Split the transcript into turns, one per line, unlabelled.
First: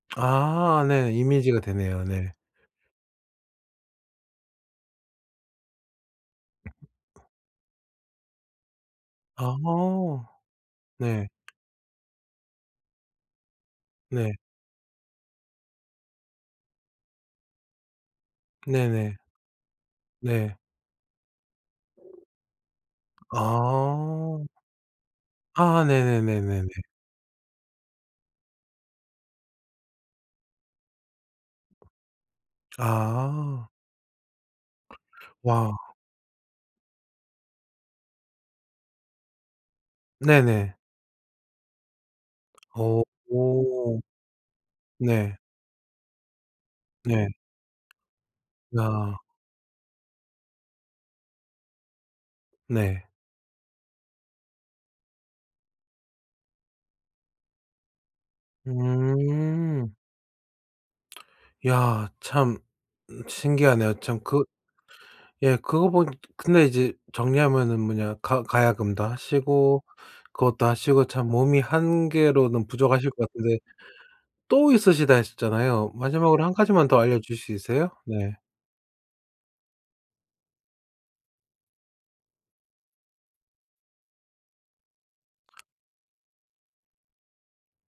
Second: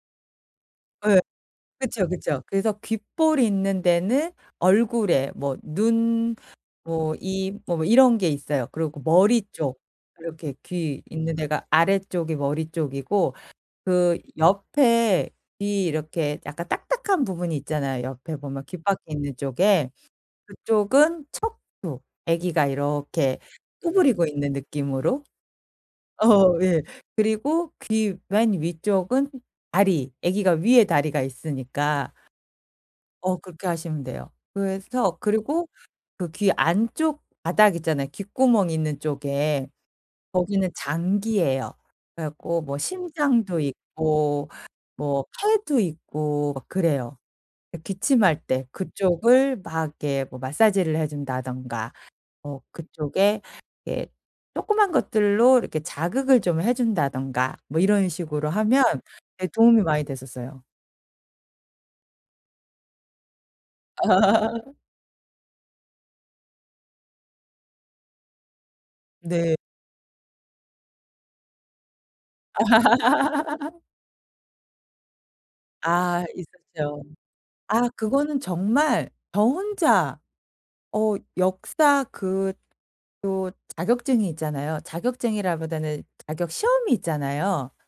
아 네.
예.
이미지가 되네요.
그쵸,
네.
그쵸. 그래서 귓불 있는 데는 얼굴에 뭐 눈 뭐 이 뭐 이런 게 있어요. 그리고 머리
아.
쪽 이렇게 귀
네.
있는 데가 아래쪽이 머리 쪽이고 그
네.
옆에 이 이렇게 약간 딱딱한 부분이 있잖아요 옆에 보면 귓바퀴
네네.
있는 쪽에.
네.
그쪽은 척추. 아기가 이렇게 구부리고
아.
있는 느낌으로?
아
어
네네네네네.
예. 그리고 귀 맨 위쪽은 다리. 아기가 위에 다리가 있으니까. 어 그렇게
아.
하시면 돼요. 그래서 그리고
와.
그 귀 안쪽 바닥 있잖아요 귓구멍이 있는 쪽에. 거기는
네네.
장기예요. 그래 갖고 뭐
어.
심장도
오.
있고 뭐
네.
팔도 있고 막 그래요.
네.
예 기침할 때
아.
그쪽을 막 이렇게 뭐 마사지를 해 준다든가 뭐
네.
그쪽에 예 쪼끄만 것들로 이렇게 자극을 좀 해 준다든가 뭐 이런 식으로 하면 예 도움이
음.
많이 됐었어요.
야. 참 으 신기하네요. 참 그 예 그거 보니 근데 이제 정리하면은 뭐냐 가 가야금도
네.
하시고 그것도 하시고 참 몸이 1 개로는 부족하실 것 같은데 또 있으시다 했었잖아요.
아.
마지막으로 1 가지만 더
있었죠.
알려 주실 수
아
있으세요?
그거는
네.
정말 저 혼자 어 역사 그 도 자격증이 있잖아요. 자격증이라기보다는 자격 시험이 있잖아요.